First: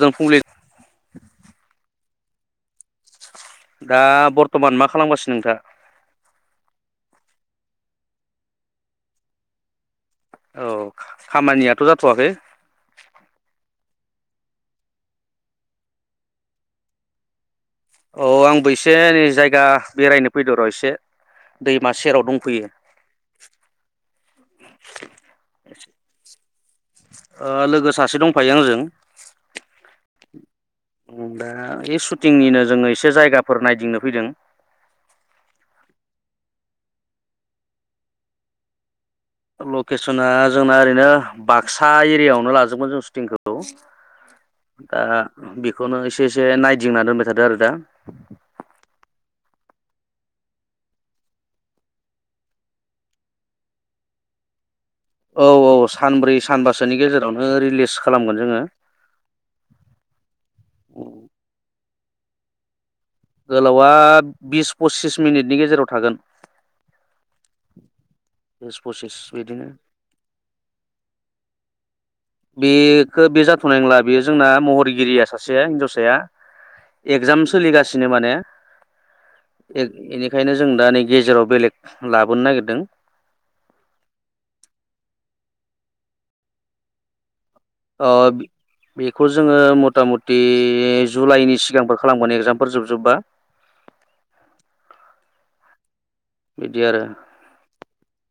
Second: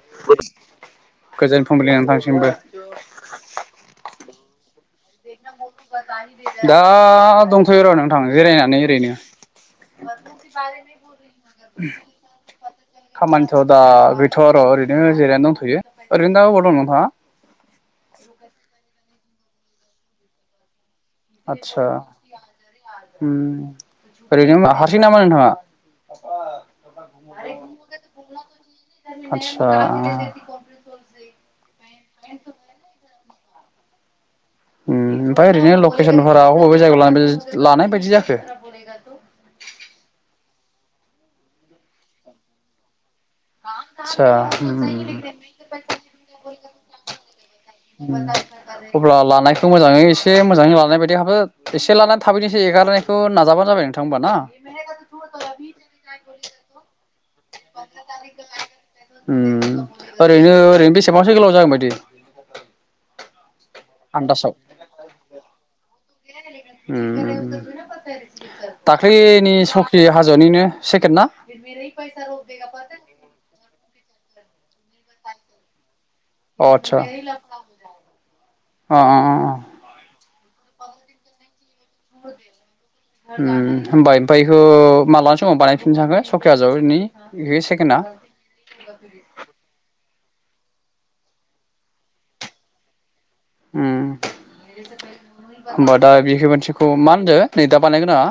जों फुंलि [unintelligible] गोजोन फुंबिलि नोंथांस जोंबो। दा बर तमान मा खालामगासिनो नोंथाङा? दा दं। थयो र' नों थां जिरायनानै ओरैनो। औ खामानियाथ' [unintelligible] जाथ'वाखै खामानिथ' दा गै थ' र' ओरैनो जिरायनानै दंथ'यो ओरैनो दा अबाव दं नोंथाङा? औ आंबो इसे नै जायगा बेरायनो फैद र' एसे आत्सा दैमा सेराव दंफैयो उम्म ओरैनो हारसिं नामा नोंथाङा? फायो आंजों आत्सा दा बे शुटिंनिनो जोङो एसे से जायगाफोर नायदिंनो फैदों। ओम ओमफाय ओरैनो लकेसनफोरा अबे अबे जायगायाव लादो लानाय बायदि जाखो? लकेसना जोंना ओरैनो बाक्सा एरियायावनो लाजोबगमोन जों स जोंखौ आतसा उम दा बेखौनो एसे एसे नायदिंना दोनबाय थादो आरो दा अब्ला लानायखौ मोजाङै एसे मोजाङै लानाय बायदि हाबो एसे लानानै थाबैनो एसे हेगारनायखौ नाजाबानो जाबाय नोंथां होमबा ना? औ औ सानब्रै सानबासोनि गेजेराव उम्म ओरैनो ओरैनो बेसेबांसो गोलाव जागोन बायदि? गोलावा बिस पसिस मिनिटनि गेजेराव थागोन। होम बिस पसिस दाख्लैनि बिदिनो सावख्रि हाजोनिनो सेकेन्द ना? बेखौ बे जाथ'नाय नंला बेयो जोंना महरगिरिया सासेया हिनजावसाया अ आतसा सिनो माने ए-एनिखायनो जों दा नै गेजेराव बेलेग लाबोनो नागिरदों होम होमबाय ओमफाय हो माला समाव बानायफिननो [unintelligible] सकियाज' बिनि ओ बेखौ जोंङो मता मत दि जुलाइनि सिगांफोर खालामगोन एगजामफोर जोब जोब्बा। उम होमबा दा बेह बिदि मोनसेखौ आरो मा होनदो नै दा बानायनो गोनाङा?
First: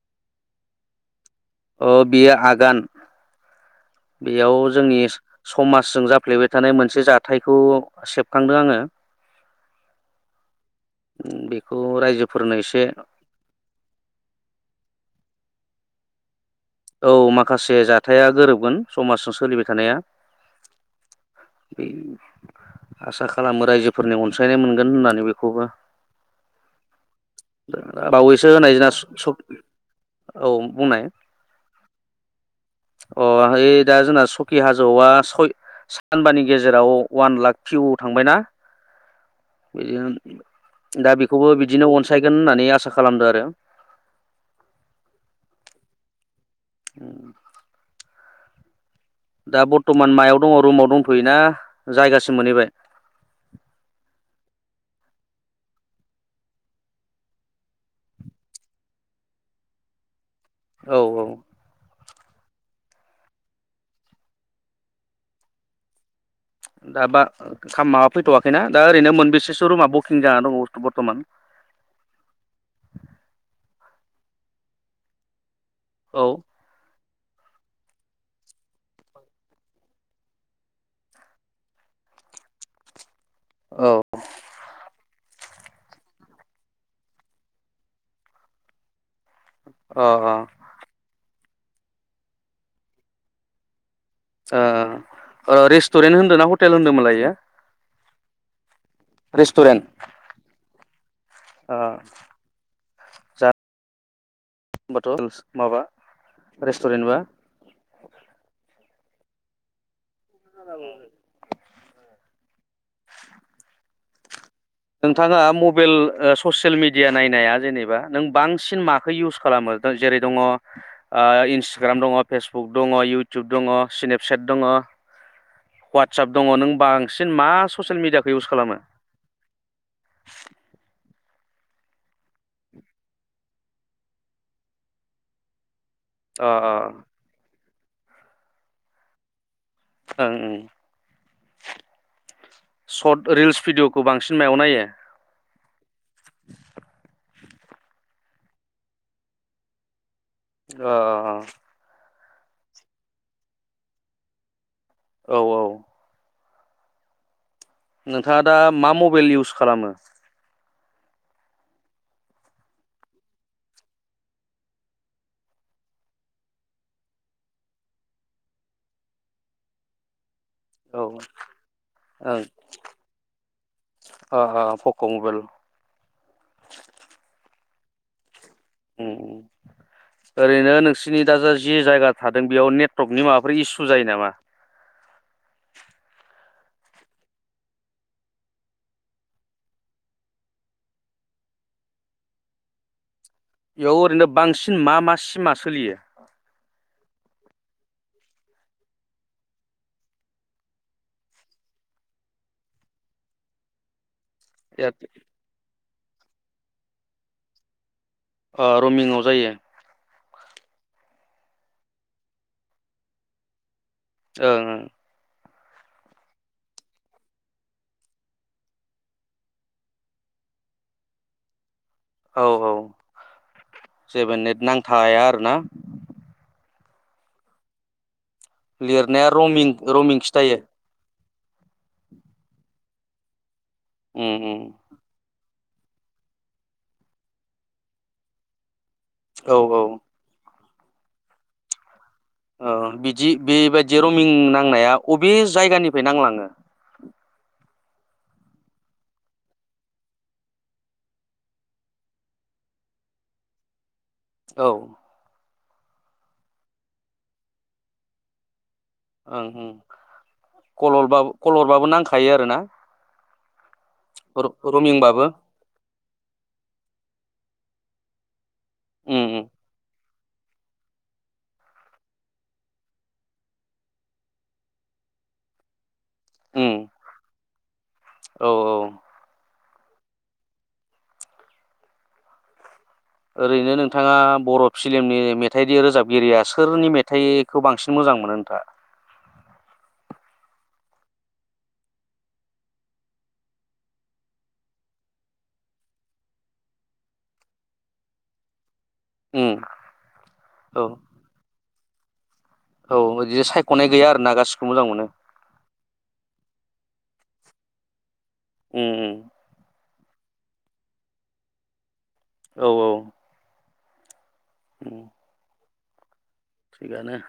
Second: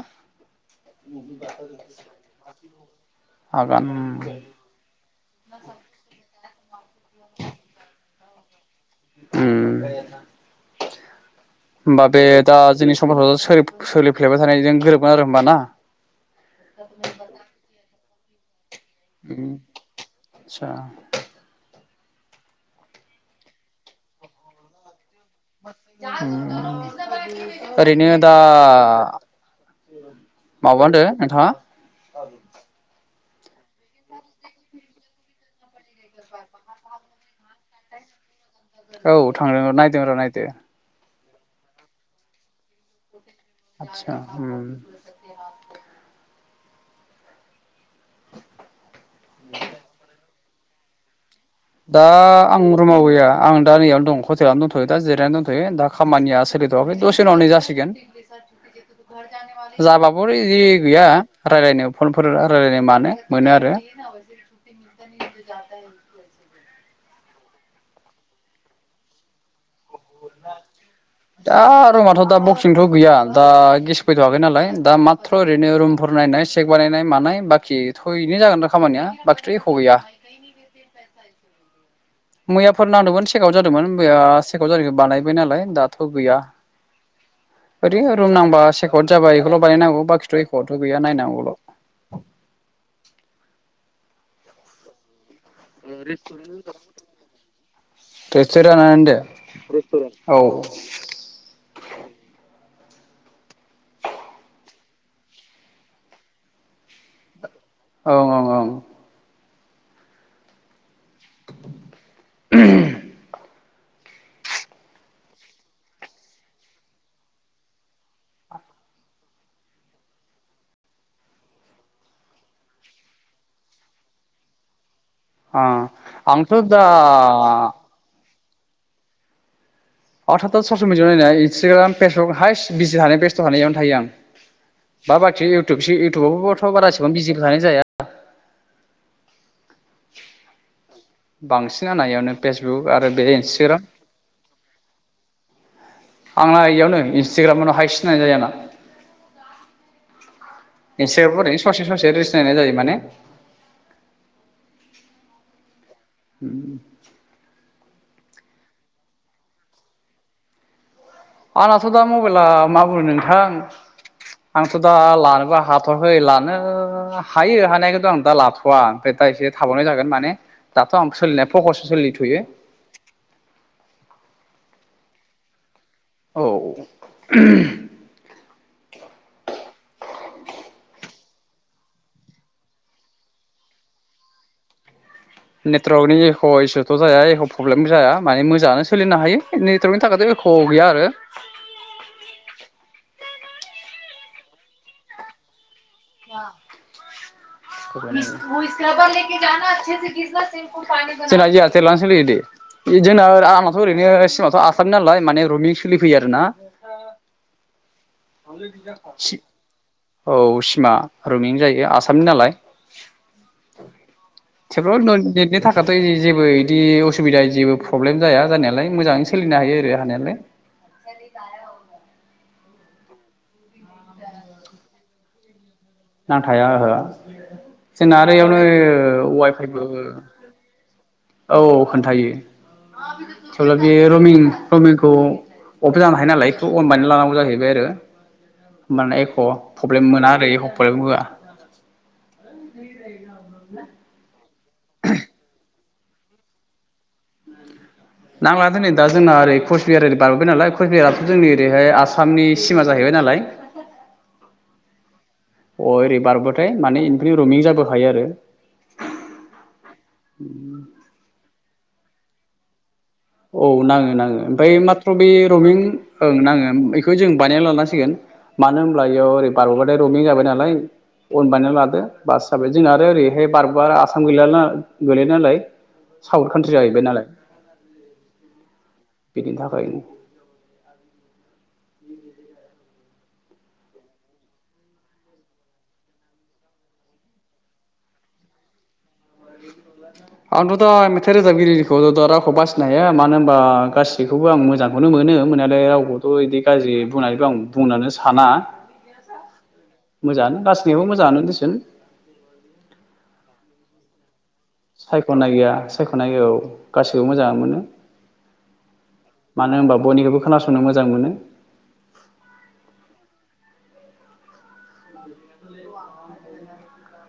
अ बियो आगान हागोन बेयाव जोंनि समाजजों जाफ्लेबाय थानाय मोनसे जाथायखौ सेबखांदों आङो। उम बेखौ होमबा बे रायजोफोरनो दा एसे जोंनि समाजाव सोलिफ सोलिफ्लेबाय थानायजों गोरोबगोन आरो होमबा ना? औ माखासे जा थाया गोरोबगोन। समाजाव उम सोलिबाय थानाया आदसा बे आसा खालामो रायजोफोरनि अनसायनाय मोनगोन होननानै बे उम ओरैनो दा बावैसो होनाय जोंना औ माबा बुंनाय होनदो नोंथाङा? [inaudible] अ ओइ दा जोंना सकि हाजौआ सय सानबानि गेजेराव उवान लाख भिउ थांबायना? औ थांदों नायदों र' नायदो। खौबो बिदिनो अनसायगोन होननानै आसा खालामदो आरो आतसा ओम उम। दा बर्टमान मायाव दङ' रुमाव दंथ'योना दा जायगासिम आं मोनहैबाय रुमाव गैया आं दा नैयावनो दं हटेलावनो दंथ यो दा जिरायना दंथ'यो दा खामानिया सोलिथ'वाखै दसे उनाव नै जासिगोन जाबा बर इरि औ गैया रायलायनायाव फनफोर रायलायनाय मानो मोनो आरो दा बा खाम माबा फैथवाखैना दा ओरैनो मोनबेसेसो रुमा बकिं जानानै दङ ब-बर्टमान? दा रुमाथ दा बखिंथ गैया दा गेस फैथवाखै नालाय दा माथ्र ओरैनो रुमफोर औ नायनाय सेक बानायनाय मानाय बाखि थ इनो जागोन दा खामानिया बाखिथ' एख गैया। मैयाफोर नांदोमोन थि चेकाव जादोंमोन औ मैया सेेकाव जानायखो बानायबाय नालाय। दाथ' गैया, ओरैनो रुम नांबा सेकद जाबाय एखौल बानायनांगौ बाखिथ' एखथ' गैया नायनांगौल [inaudible] ओ ओ रेस्टुरेन्ट होनदो ना हटेल होन्दोमोन लायो? [unintelligible] [inaudible] रेस्टुरेन्ट औ ओ [unintelligible] माबा रेस्टुरेन्ट बा औ औ औ [inaudible] [inaudible] नोंथाङा मबेइल ओ ससियेल मिडिया नायनाया जेनेबा नों बांसिन माखो इउस खालामो जेरै दङ ओ इन्सटाग्राम दङ फेसबुक दङ इउटुब दङ स्नेपसेट दङ औ वाटसाप आंथ' दङ नों दा बांसिन मा ससियेल मिडिया इउस खालामो? [unintelligible] ससेल मिदियायाव नायनाय इन्स्टाग्राम, फेसबुक हाइस बिजि हानाय बेस्थ थानाय इयावनो थायो आं बा बाखि इउ टुब अ इउटुबावबोथ अ बारा इसिबां ओं बिजि थानाय जाया [inaudible] ओं बांसिना नायो फेसबुक आरो बे सर्ट रिल्स इन्सटाग्राम। भिडिअ'खौ बांसिन मायाव नायो आंना इयावनो इन्स्टाग्रामावनो हाइस नायनाय जायो आंना। अ इन्स्टाग्रामाव ओरैनो ससे ससे रिल्स नायनाय जायो माने औ औ उम नोंथाङा दा मा मबाइल इउस खालामो? आंनाथ दा मबाइला मा बुंनो नोंथां आंथ दा लानोबो हाथवाखै लानो हायो हानायखौथ आं दा लाथवा ओमफ्राय दा एसे थाबावनाय जागोन माने दाथ' औ आं ओं सोलिनाया फकस अ सोलिथ'यो अ पक मबेल। औ [inaudible] उम ओरैनो नोंसोरनि दा जि जायगा थादों बेयाव नेटवर्कनि माबाफोर इसु जायो नामा? अ इसुथ' जाया एख प्रब्लेमबो जाया माने मोजाङानो सोलिनो हायो नेटवर्कनि थाखायथ एख गैया आरो बेयाव ओरैनो बांसिन मा मा सिमा सोलियो? [unintelligible] [unintelligible] जोंना एयारतेलानो सोलियो दे जोंना आंनाथ ओरैनो [unintelligible] आसामनि नालाय माने रमिं सोलि फैयो आरोना। ओ रमिंल' जायो। औ सिमा रमिं जायो आसामनि नालाय। ओं थेवब्लाबो [unintelligible] नेथनि थाख नाथाय जेबो इदि असुबिदा जेबो प्रब्लेम जाया जानायालाय मोजाङै सोलिनो हायो आरो हानायालाय। औ औ जेबो नेट नांथाया आरो ना। नांथाया ओहो जोंना बैआवनो लिरनाया वाय रमिं फायबो रमिं खिथायो औ खोन्थायो। अब्ला बे उम रमिं उम रमिंखौ अफ जानो हायो नालाय एखौ अन बानायनानै लानांगौ जाहैबाय आरो। माने एक' औ औ प्रब्लेम मोना आरो एक' [unintelligible] ओ बिदि बेबादि रमिं नां नांनाया अबे जायगानि फाय नांलाङो। नांला दोनै दा जोंना ओरै कचबिहार ओरै बारबोबाय नालाय कचबिहाराथ' जोंनि ओरैहाय आसामनि सिमा जाहैबाय नालाय। औ अ' ओरै बारबाथाय माने एनिफ्राय रमिं जाबोखायो आरो। ओं ओं कलहरबा कल हरबाबो नांख थायो आरोना। औ नाङो नाङो ओमफाय माथ्र' रमिंबाबो बे रमिं ओं नाङो बेखौ जों बानायना लानांसिगोन। मानो होमब्ला उम एयाव उम ओरै बारबोबाथाय रमिं जाबाय नालाय अन बानाययना लादो बास जाबाय। जोंना आरो ओरैहाय बारबोबा आसाम गैला ना गैला नालाय। साउथ उम कान्ट्रि जाहैबाय नालाय। औ औ बिनि थाखायनो ओरैनो नोंथाङा बर' फिलिमनि मेथाइनि रोजाबगिरिया सोरनि मेथाइखौ बांसिन मोजां मोनो नोंथाङा? आंथ' दा मेथाइ रोजाबगिरिखौथ' दा रावखौ बासिनो हाया मानो होनबा गासैखौबो आं मोजांखौनो मोनो मोननायालाय रावखौथ' इदि गाज्रि बुंनानैबो आं बुंनोनो साना। उम मोजाङानो औ गासैनिबो मोजाङानो देसोन औ बिदिनो सायख'नाय गैया आरो ना गासि सायख'ना गैया सायख'नाय गैया औ। गासिबो मोजाङानो मोनो। उम उम मानो होनबा बयनिखौबो खोनासंनो मोजां मोनो। औ औ उम थिगानो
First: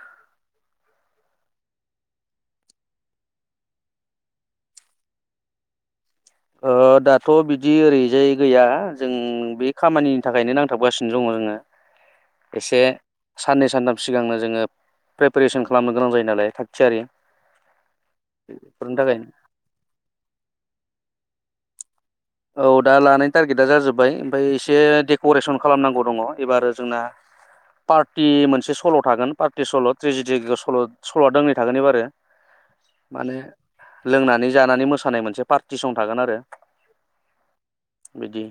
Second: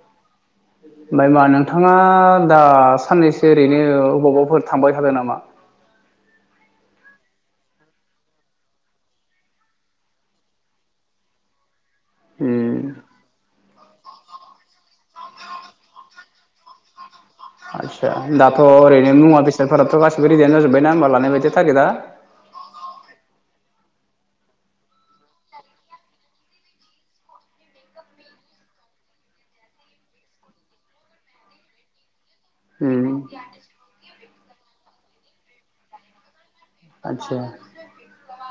ओमफाय मा नोंथाङा दा साननैसो ओरैनो अबावबाफोर थांबाय थादों नामा? ओ दाथ' बिदि ओरैजाय गैया जों बे खामानिनि थाखायनो नांथाबगासिनो दङ जोङो। उम एसे साननै सानथाम सिगांनो जोङो प्रिपेरेसन खालामनो गोनां जायो नालाय थागथियारि आदसा दाथ' ओरैनो थाखायनो मुवा बेसादफोराथ' गासिबो रेडियानो जाजोबबायना होमबा लानाय बायदि टारगेदआ औ दा लानायनि टारगेदा जाजोबबाय ओमफ्राय एसे डेक'रेसन खालामनांगौ दङ एबार जोंना पार्टि मोनसे सल' थागोन पार्टि सल' ट्रेजिडि गो सल' सल' दंनै थागोन एबारो। उम माने लोंनानै जानानै मोसानाय मोनसे पार्टिसं थागोन आरो आतसा बिदि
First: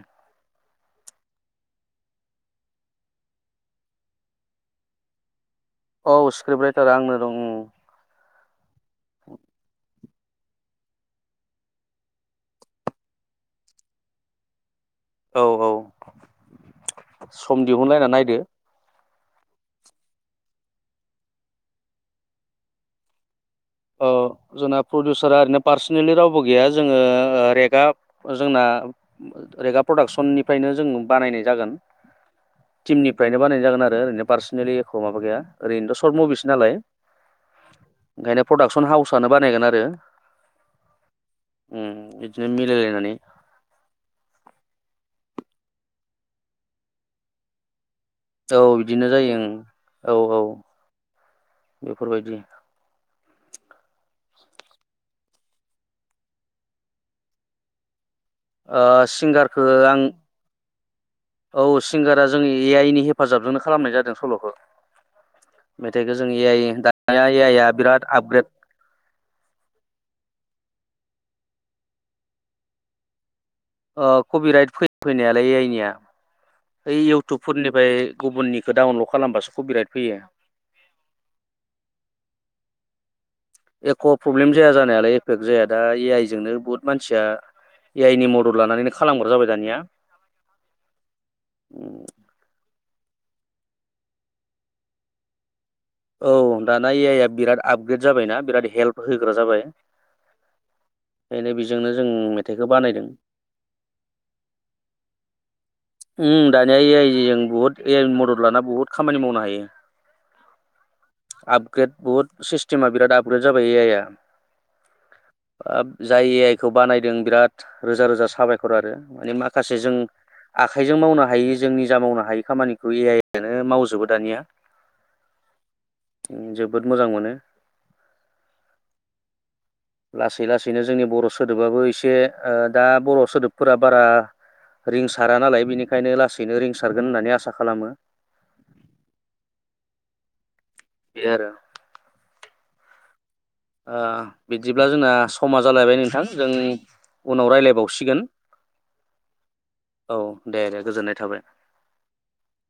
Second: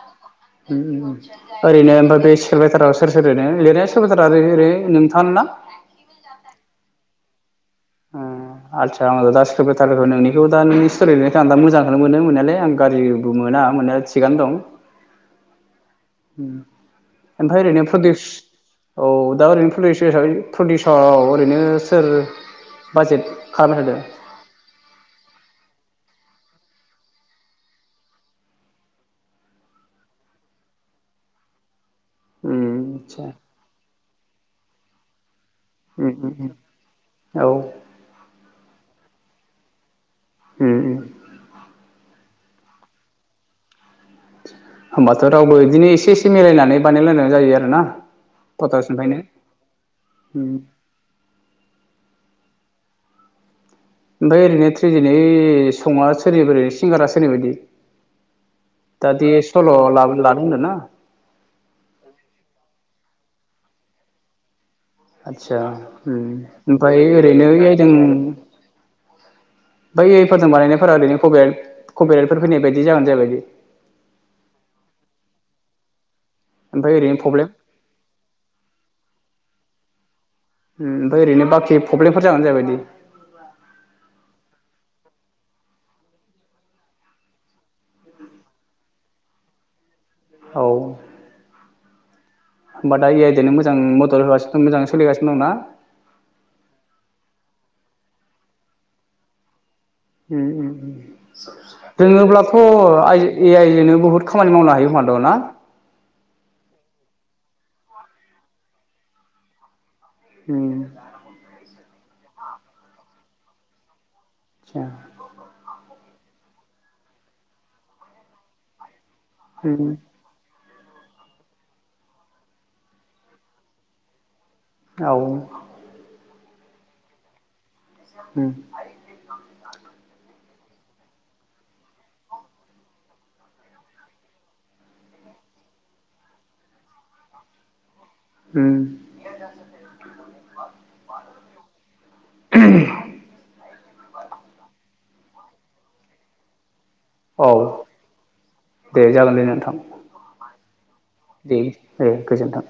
ओरैनो बे स्क्रिप्ट रायथारा सोर सोर ओरैनो लिरनाया स्क्रिप्ट रायथारा ओरै ओरै नोंथाङानो ना? औ स्क्रिप्ट राइटार आंनो दङ। ओ आदसा आं दा स्क्रिप्ट रायथारखौ नोंनि बेखौ दा नोंनि सोलायनायखौ आं दा मोजांखौनो मोनो मोननायालाय आं गाज्रिबो मोना मोननाया थिगानो दं। औ औ ओम ओमफ्राय सम ओरैनो दिहुनलायना प्रदिस नायदो औ दा ओरैनो प्रडिउसार हिसाबै प्रडिउसाव ओरैनो सोर बाजेट खालामबाय औ जोंना प्रडिउसारा ओरैनो पार नेलि रावबो गैया जोङो रेगा जोंना रेगा प्रडाक्सननिफ्रायनो जों बानायनाय जागोन। थादों उम आदसा टिमनिफ्रायनो बानायनाय जागोन आरो ओरैनो पार्सनेलि एख' माबा गैया ओरैनोथ' उम सर्ट मुभिस उम नालाय औ ओंखायनो हाउसआनो बानायगोन आरो उम उम उम इ दिनो मिलायलायनानै होमबाथ' रावबो इदिनो एसे एसे मिलायनानै बानायलायनाय जायो आरोना। औ बिदिनो पटासनिफ्रायनो जायो ओम औ उम औ बेफोरबायदि ओमफ्राय ओरैनो थ्रिजिनै सङा सोरनिबा ओरैनो सिंगारा सोरनि बायदि ओ दा दि सिंगारखौ सल' आं लाबो लानो होनदों ना औ सिंगारा जों ए आइ नि हे हफाजाबजोंनो खालामनाय जादों सल'खौ। आदसा मेथाइखौ जों ओम ए आइ ओमफ्राय दानिया ए ओरैनो आइ आ एइदों बिराद आपग्रेड ओमफ्राय एइफोरजों बानायनायफोरा ओरैनो कफिराट कफिराटफोर फैनाय बायदि जागोन जाबाय बायदि ओ कबिराइट फै फैनायालाय ए आइ निया। ओमफ्राय ओइ ओरैनो प्रब्लेम इउटुबफोरनिफाय गुबुननिखो डाउनलड खालामबासो कपिराइट फैयो। उम ओमफाय ओरैनो बाखि पब्लेमफोर जागोना जायाबादि? एख' प्रब्लेम जाया जानायालाय एफेक्ट जाया दा ए आइ जोंनो बुहुत मानसिया ए आइ नि मदद लानानैनो खालामग्रा जाबाय दानिया। [inaudible] औ होमबा दा ए आइ दोनो मोजां मदद होगासि [unintelligible] मोजां सोलिगानो दं ना? औ दाना ए आइ आ बिराद आपग्रेद जाबायना बिराद हेल्प होग्रा जाबाय। उम उम उम ओंखायनो बेजोंनो जों दोङोब्लाथ' मेथाइखौ बानायदों आइ ए आइ जोनो बुहुद खामानि मावनो हायो खोमा द ना? उम दानिया ए आइ जों बुहुद ए आइ मदद लाना बुहुद खामानि मावनो हायो। हम ग्रेड बहुद सिस्टेमा बिराद आपग्रेड जाबाय आइ आ। [inaudible] जाय ए आइ खौ बानायदों बिराद रोजा रोजा साबायखर आरो। माने माखासे उम जों आखाइजों मावनो हायि जोंनि जा मावनो हायि खामानिखौ ए आइ आनो मावजोबो दानिया औ उम जोबोद मोजां मोनो। उम लासै लासैनो जोंनि बर' सोदोबाबो एसे ओ दा बर' सोदोबफोरा बारा रिंस सारा नालाय बिनिखायनो लासैनो रिंसारगोन होननानै आसा खालामो। उम बे आरो। [unintelligible] ओ बिदिब्ला जोंना समा जालायबाय नोंथां जों उनाव औ रायलायबावसिगोन दे जागोन दे नोंथां औ दे दे गोजोननाय थाबाय। दे दे गोजोन्थों।